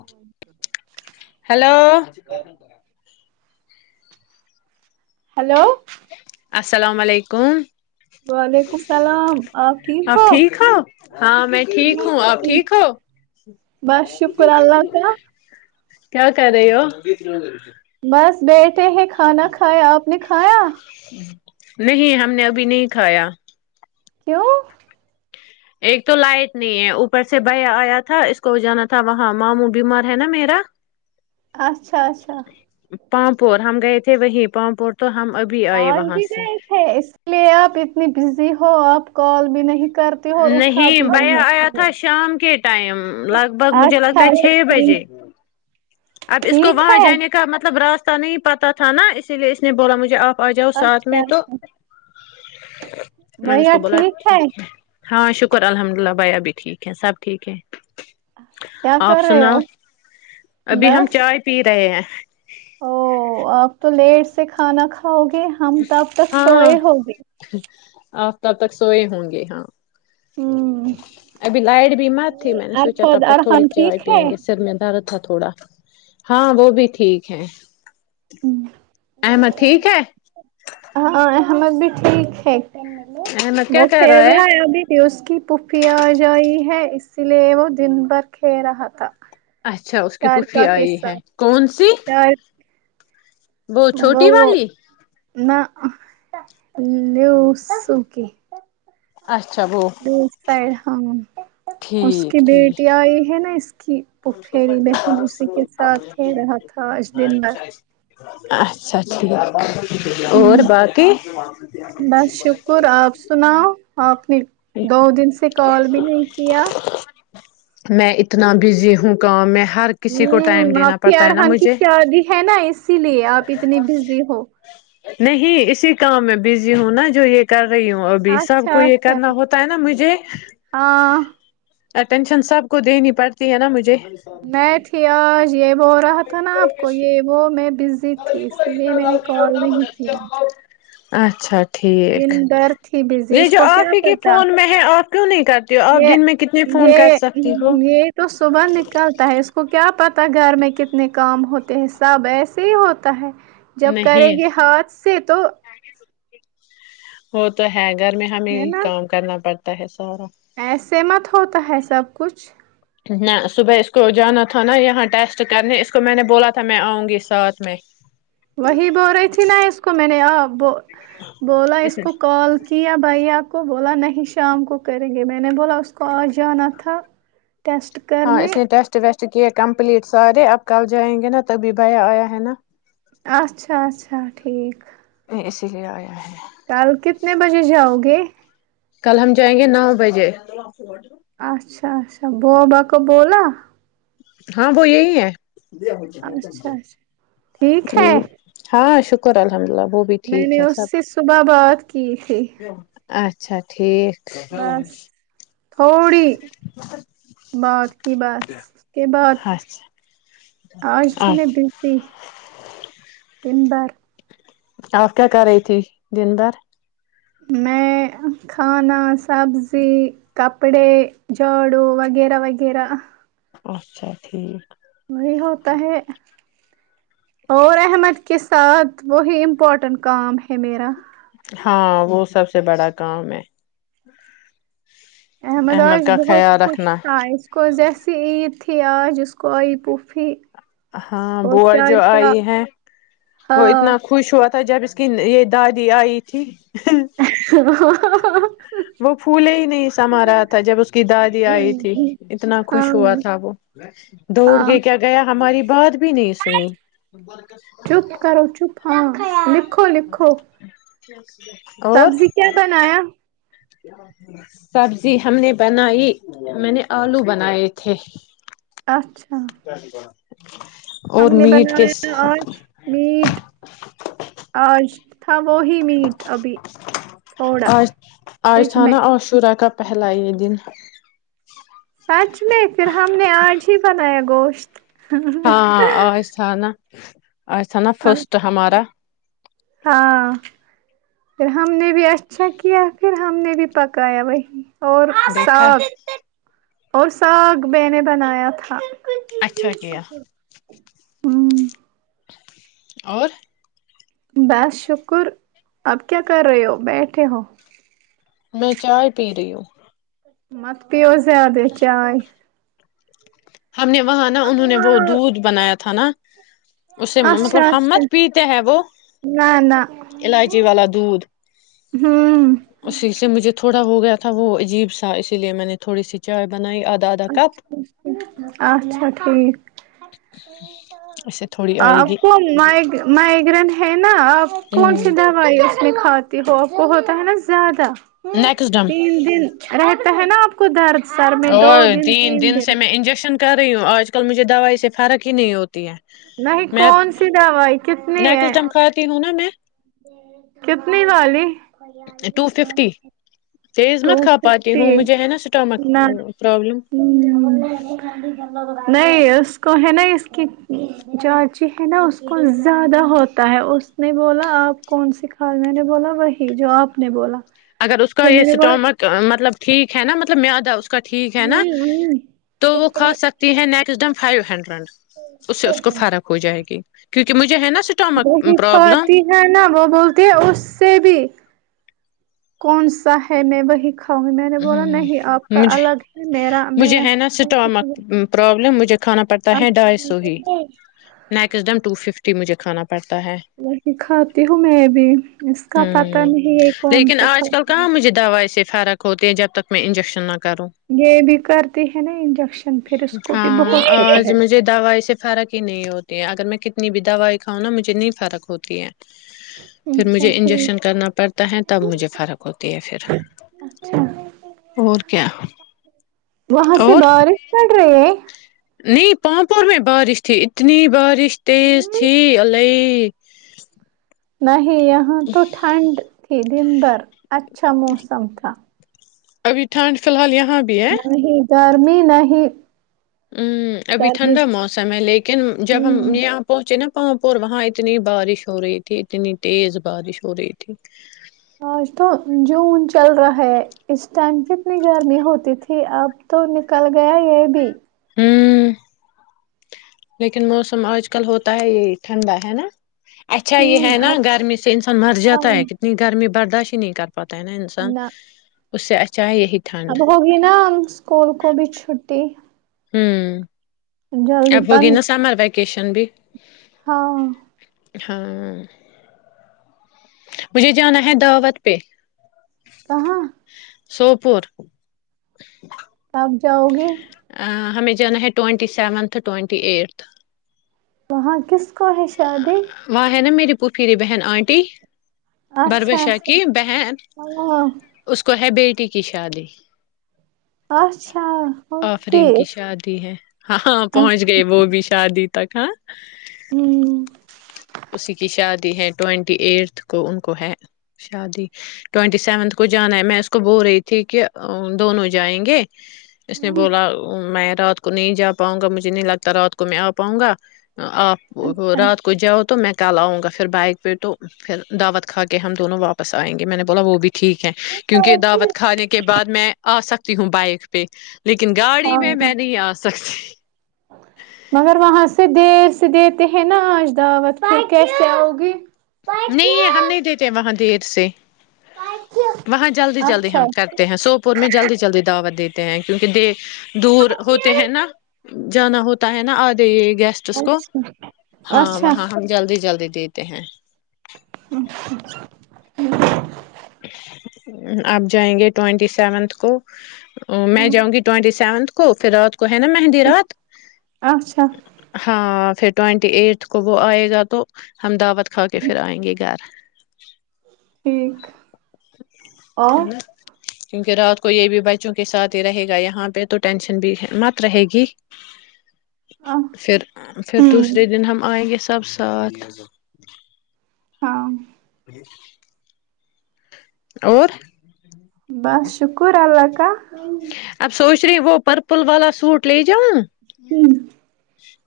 ا hello [inaudible] hello السلام علیکم اپ ٹھیک ہو ہاں میں ٹھیک ہوں اپ ٹھیک ہو بس شکر اللہ کا کیا کر رہے ہو ہوں بس بیٹھے ہیں کھانا کھایا آپ نے کھایا نہیں ہم نے ابھی نہیں کھایا کیوں ایک تو لائٹ نہیں ہے اوپر سے بیا آیا تھا اس کو جانا تھا وہاں ماموں بیمار ہے نا میرا اچھا اچھا پامپور ہم گئے تھے وہیں پامپور تو ہم ابھی آئے آج وہاں بھی سے گئے تھے اس لیے آپ اتنی بزی ہو آپ کال بھی نہیں کرتے ہو اور اٹھا نہیں بھی بیا آیا اچھا تھا شام کے ٹائم لگ بھگ مجھے لگتا اچھا ہے چھ بجے ٹھیک اب اس کو ٹھیک وہاں ہے جانے کا مطلب راست نہیں پتا تھا نا اسی لیے اس نے بولا مجھے آپ آ جاؤ ساتھ اچھا میں تو [inaudible] اچھا اس بھیا کو بولا ٹھیک ہے ہاں شکر الحمد للہ بھائی ابھی ٹھیک ہے سب ٹھیک ہے کیا آپ کر رہے سنا ہو ابھی ہم بس چائے پی رہے ہیں او آپ تو لیٹ سے کھانا کھاؤ گے ہم تب تک ہاں سوئے ہوگے ا تب تک سوئے ہوں گے ہاں اور ابھی لائٹ بھی مت تھی میں نے سوچا تب ارفد تک تھوڑی ارحان چائے ٹھیک ہے پیئیں گے سر میں درد تھا تھوڑا ہاں وہ بھی ٹھیک ہے ام ٹھیک ہے ہمر بھی ٹھیک ہے احمد وہ کیا کر کھیل رہا ہے ابھی بھی اس کی پفیا آ جائی ہے اس لیے وہ دن بر کے رہا تھا اچھا اس کی پفی شارکا کے آئی ہے ساتھ کون سی شارک وہ چھوٹی والی لو سوک اچھا وہ دو سائڈ ہاں اس کی ٹھیک بیٹی ٹھیک آئی ہے نا اس کی پ پھیری بہن اسی کے ساتھ کھیل رہا تھا آج دن بھر اچھا ٹھیک اور ہمم باقی بس شکر آپ سناؤ آپ نے دو دن سے کال بھی نہیں کیا میں اتنا بزی ہ حوں کام میں ہر کسی کو ہ ٹائم آپ دینا کی پڑتا ہے نا ارحان کی مجھے شادی ہے نا اسی لیے آپ اتنی بزی ہو نہیں اسی کام میں بزی ہوں نا جو یہ کر رہی ہوں ابھی سب اچھا کو یہ اچھا کرنا ہوتا ہے نا مجھے ہاں ٹینشن سب کو دینی پڑتی ہے نا مجھے میں تھی آج یہ وہ رہا تھا نا آپ کو یہ وہ میں زی تھی اسی لیے میں نے کال نہیں کیا اچھا اچھا دن بھر تھی بزی اس کو کیا آپ ہی کے پتا فون میں ہے آپ کیوں نہیں کرتی ہو آپ یہ دن میں کتنے فون یہ کر سکتی ہو یہ تو صبح نکلتا ہے اس کو کیا پتا گھر میں کتنے کام ہوتے ہیں سب ایسے ہی ہوتا ہے جب کریں نہیں گے ہاتھ سے تو وہ تو ہے گھر میں ہمیں ہے نا کام کرنا پڑتا تا ہے سہرا ایسے مت ہوتا ہے سب کچھ نہ صبح اس کو جانا تھا نا یہاں ٹیسٹ کرنے اس کو میں نے بولا تھا میں آؤں گی ساتھ میں وہی بول رہی تھی نا اس کو میں نے اب بول بولا اس کو کال کیا بھائی آپ کو بولا نہیں شام کو کریں گے میں نے بولا اس کو آج جانا تھا ٹسٹ کرنے چکے کمپلیٹ سارے اب کل جائیں گے نا تبھی بھیا آیا ہے نا اچھا اچھا اچھا ٹھیک اسی لیے آ ہے کل کتنے بجے جاؤ گے کل ہم جائیں گے نو بجے اچھا اچھا بوابا کو بولا ہاں وہ یہی ہے ہممم اچھا اچھا ٹھیک ہے ہاں شک شکر الحمدللہ میں نے اس سے صبح بات کی تھی اچھا ٹھیک [inaudible] بس تھوڑی بات کی بات اس کے بعد اچھا آج تھی میں بزی دن بھر آپ کیا کر رہی تھی دن بھر میں کھانا سبزی کپڑے جاڑو وغیرہ وغیرہ اچھا ٹھیک وہی ہوتا ہے اور احمد کے ساتھ وہی امپورٹنٹ کام ہے میرا ہاں وہ سب سے بڑا کام ہے احمد آج کا بہت خیال خوش رکھنا تھا اس کو جیسی عید بھی آج آئی اس کوئی پوپھی ہاں بوا جو آئی ہے وہ ہاں اتنا خوش ہوا جب اس کہ یہ دادی آئی تھی ہاں وہ پھولے ہی نہیں سما رہا تھا جب اس کی دادی آئی تھی اتنا خوش ہوا تھا وہ دوڑ ہاں کے کیا گیا ہماری بات بھی نہیں سنی چپ کرو چپ ہاں لکھو لکھو جچ سبزی کیا بنایا سبزی ہم نے بنائی میں نے آلو بنائے تھے اچھا جچ ہم نے بنایا آج میٹ آج تھا وہی میٹ ابھی تھوڑا آاج فریج میں تھھانا آشورت کا پہلا یہ دن ہے سچ میں پھر ہم نے آج ہی بنایا گوشت ہاں اورس نا جٹ ایسا نا فرسٹ ہمارا ہاں پھر ہم نے بھی اچھا کیا پھر ہم نے بھی پکایا وہی اور دیکھا ساگ اور ساگ میں نے بنایا تھا اچھا کیا ہوں اور بس شکر اب کیا کر رہے ہو بیٹھے ہو میں چائے پی رہی ہوں مت پیو زیادہ چائےائے ہم نے وہاں نا انہوں نے وہ دودھ بنایا تھا تھا نہ اسے اچھا مطلب اچھا ہمت پیتے ہیں وہ نہ نہ الائچی والا دودھ ہوں اسی سے مجھے تھوڑا ہو گیا تھا وہ عجیب سا اسی لیے میں نے تھوی سی چائے بنا اچھا ٹھیک اس سے تھوڑی آئے گی اپکو مائگرین گرنٹ ہیںین نہ کون سندا ہوا یہ میں کھاتی ہو ا وہ ہوتا ہے نا زیادہ نیکس ڈن تو ہے نا آپ کو درد اور تین دن سے میں انجیکشن کر رہی ہوں آج کل مجھے دوائی سے فرق ہی نہیں ہوتا نہیں کون سی دوائی کتنی نیکس ہے دمکاتی ہوں نا میں کتنی والی ٹو ففٹی تیز ٹو مت کھا پاتی ہوں ففٹی مجھے ہے نا اسٹامک نہ پرابلم نہیں اس کو ہے نہیں اس کی چاچی ہے نا اس کو زیادہ ہوتا ہے اس نے بولا آپ کون س کال میں نے بولا وہی جو آپ نے بولا اگر اس کا پھر یہ میں نے بولا ٹمک مطلب [unintelligible] ٹھیک ہے نا مطلب میں آدا اس کو [unintelligible] کا ٹھیک ہے نا ہ تو وہ کھا سکتی ہیں نیکسٹ ڈم [unintelligible] فائیو ہنڈریڈ [unintelligible] اس سے اس کو فرق ہو جائے گی کیونکہ مجھے ہے نا اسٹامک وہی پرابلم کاتی ہے نا وہ بولتی ہے اس سے بھی کون سا ہے میں وہی کھاؤں گی میں نے بولا ہوں نہیں آپ کا مجھ الگ ہے میرا مجھے میں ہے نہ سٹامک پرابلم مجھ کھانا پڑتا ہے ڈھائی اچھا سو ہی نیکسٹ ڈم ٹو ففٹی مھے کھانا [inaudible] وہی کھاتی ہوں میں بھی اس کا پتہ ہوں نہیں ہے کون لیکن سا آج کل کھاتا ہوں کہاں مجھے دوائی سے فرق [inaudible] ہوتے جب تک میں انجیکشن نہ یہ بھی کرتی ہے نا انجیکشن پھر [unintelligible] وں اس کو بھی ہاں بہت فکر آج ہے مجھے دوائی سے فرق ہی نہیں ہوتی ہے اگر میں [unintelligible] کتنی بھی دوائی کاؤ نا مجھے نہیں فرق ہوتی ہے پھر اچھا مجھے انجیکشن ٹھیک کرنا پڑتا ہے تب مجھے فرق ہوتی ہے پھر اور کیا وہاں سے اور بارش پڑ رہی ہے [inaudible] نہیں پانپور میں بارش تھی اتنی بارش اسٹیز ت الی [unintelligible] جی [inaudible] نہیں ہے یہ ہاں تو ٹھنڈ [unintelligible] تھی دن بھر [unintelligible] اچھا موسم تھا ابھی ٹانڈ فی الحالیا ہاں بھی ہے ت م نہیں ہ ابھی سردی ٹھنڈا موسم ہے لیکن جب ہم ہوں یہاں پہنچے نا پاں پ وہاں اتنی بارش ہو رہی تھی اتنی تیز بارش ہو رہی تھی آج تو جون چل رہا ہے اس ٹائم کتنی گرمی ہوتی تھی اب تو نکل گیا یہ بھی ہ لیکن موسم آج کل ہوتا ہے یہ ٹھنڈا ہے نا اچھا یہ ہوں ہے نا اب گرمی سے انسان مر جاتا ہاں ہے کتنی گرمی برداش ہی نہیں کرتا پتہ ہے نا انسان نہ اس سے اچ اب ہوگی نا اسکول کو بھی چھٹی ہوں اب جلدی بند ہوگین سامار ب وکیشن بھی ہاں ہاں مجھے جانا ہے دعوت پہ کہاں سوپور کب جاؤ گی ہمیں جانا ہے ٹوئونٹی سیونتھ ٹوئٹی ایٹتھ وہاں کس کو ہے شادی پ پری بہن آنٹی بر اچھا بشاہ کی اچھا بہن ہاں اس کو ہے بیٹی ٹی کی شادی اچھا کی ہاںاں پہنچ گئے وہ بھی شادی تکا ہوں اسی کی شادی ہے ٹوینٹی ایٹتھ کو ان کو ہے شادی ٹینٹی سیونتھ کو جانا ہے میں اس کو بول رہی تھی کہ دونوں جائیں گے اس نے ہوں، بولا میں رات کو نہیں جا پاؤں گا مجھے نہیں لگتا رات کو میں آ پاؤں گا آپ اچھا رات کو جاؤ تو میں کل آؤں گا پھر بائک پہ تو پھر دعوت کھا کے ہم دونوں واپس آئیں گے میں نے بولا وہ بھی ٹھیک ہے کیونکہ دعوت کھانے کے بعد میں آ سکتی ہوں بائک پہ لیکن گاڑی ہاں میں میں نہیں آ س سک مگر وہاں سے دی دیتے ہیں نا آج دعوت کی کیسے ہوگی نہیں ہم نہیں دیتے وہاں دیر سے وہاں جلدی جلدی اچھا ہم کرتے ہیں سوپور میں جلدی جلدی دعوت دیتے ہیں کیونکہ د دور ہوتے ہیں نا جانا ہوتا ہے نا آد گیسٹ کو اچھا ہاں اچھا وہاں ہم جلدی جلدی دیتے ہیں [unintelligible] آپ جائیں گے ٹوئینٹی سیونتھ کو او میں ہوں جؤں گی ٹوئٹی سیونتھ کو فرات کو ہے نا مہندی رات اچھا ہاں پھر ٹوینٹی ایٹھ کو وہ آئے گا تو احمدباد کھا کے پھر آئیں گے گھر ٹھیک اور ہے نا کیونکہ رات کو یہ بھی بچوں کے ساتھ ہی رہے گا یہاں پہ تو ٹینشن بھی مت رہے گی پھر پھر ہوں دوسرے دن ہم آئیں گے سب ساتھ ہاں [unintelligible] اور بس شکر اللہ [unintelligible] اب سوچ رہی وہ پرپل والا سوٹ لے جاؤ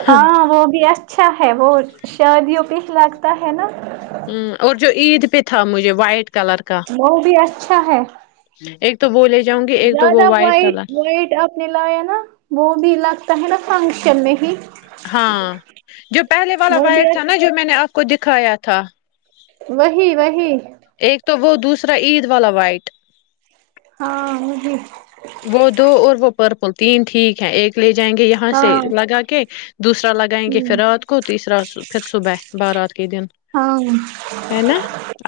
ہ ہاں وہ بھی اچھا ہے وہ شادیوں پہ لگتا ہے نا ہ اور جو عید پہ تھا مجھے وائٹ کلر کا مئ بھی ہے اچھا ہے ایک تو بولے زیادہ وائٹ وائٹ آپ نے لایا ہے نا وہ بھی لگتا ہے نا فشمی ہی ہاں جو پہلے والا وہ وائٹ بھی تھا نا اچ- جو میں نے آپ کو دکھایا تھا تھا وہی وہی ایک تو وہ دوسرا عید والا وائٹ ہاں وہی وہ دو اور وہ پر تین ٹھیک ہے ایک لیے ج جائیں گے یہاں سے ہاں لگا کے دوسرا لگائیں گے پھر ہ رات کو تیسرا پھر صبح بارہ دن ہاں ہے نا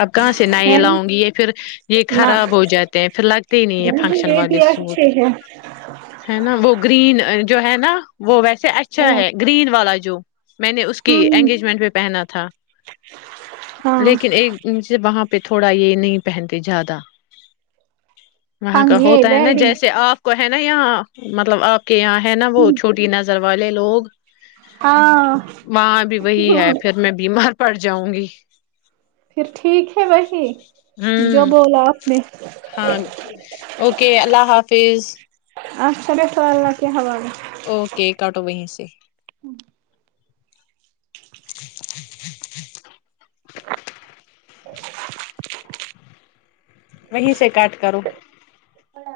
اب کہاں سے نئے لاؤں گی یہ پھر یہ خراب ہو جاتے ہیں پھر لگتے ہی نہیں ہے نہ فنکشن یہ بھی والے سوٹ اچھے ہے ہے نا وہ گرین جو ہے نا وہ ویسے سے ہاں اچھا ہے گرین والا جو میں نے اس ہ کی انگیجمنٹ پہ پہنا تھا ہاں لیکن ایک مجے وہاں پہ تھوڑا یہ نہیں پہنتے زیادہ وہاں ہاں کا یہ ہوتا ہے نا جیسے ویڈنگ آپ کو ہے نا یہیا مطلب آپ کے یہاں ہے نا وہ چھوٹی نظر نر والے لوگ ہاں وہاں بھی وہی ہے پھر میں بیمار پڑ جاؤں گی پھر ٹھیک ہے بی جو ہوں بولا آپ نے ہاں اوکے اللہ حافظ اچھا بیسو اللہ کے حہ اوکے کاٹو وہیں سے وہیں سے کاٹ کرو ہ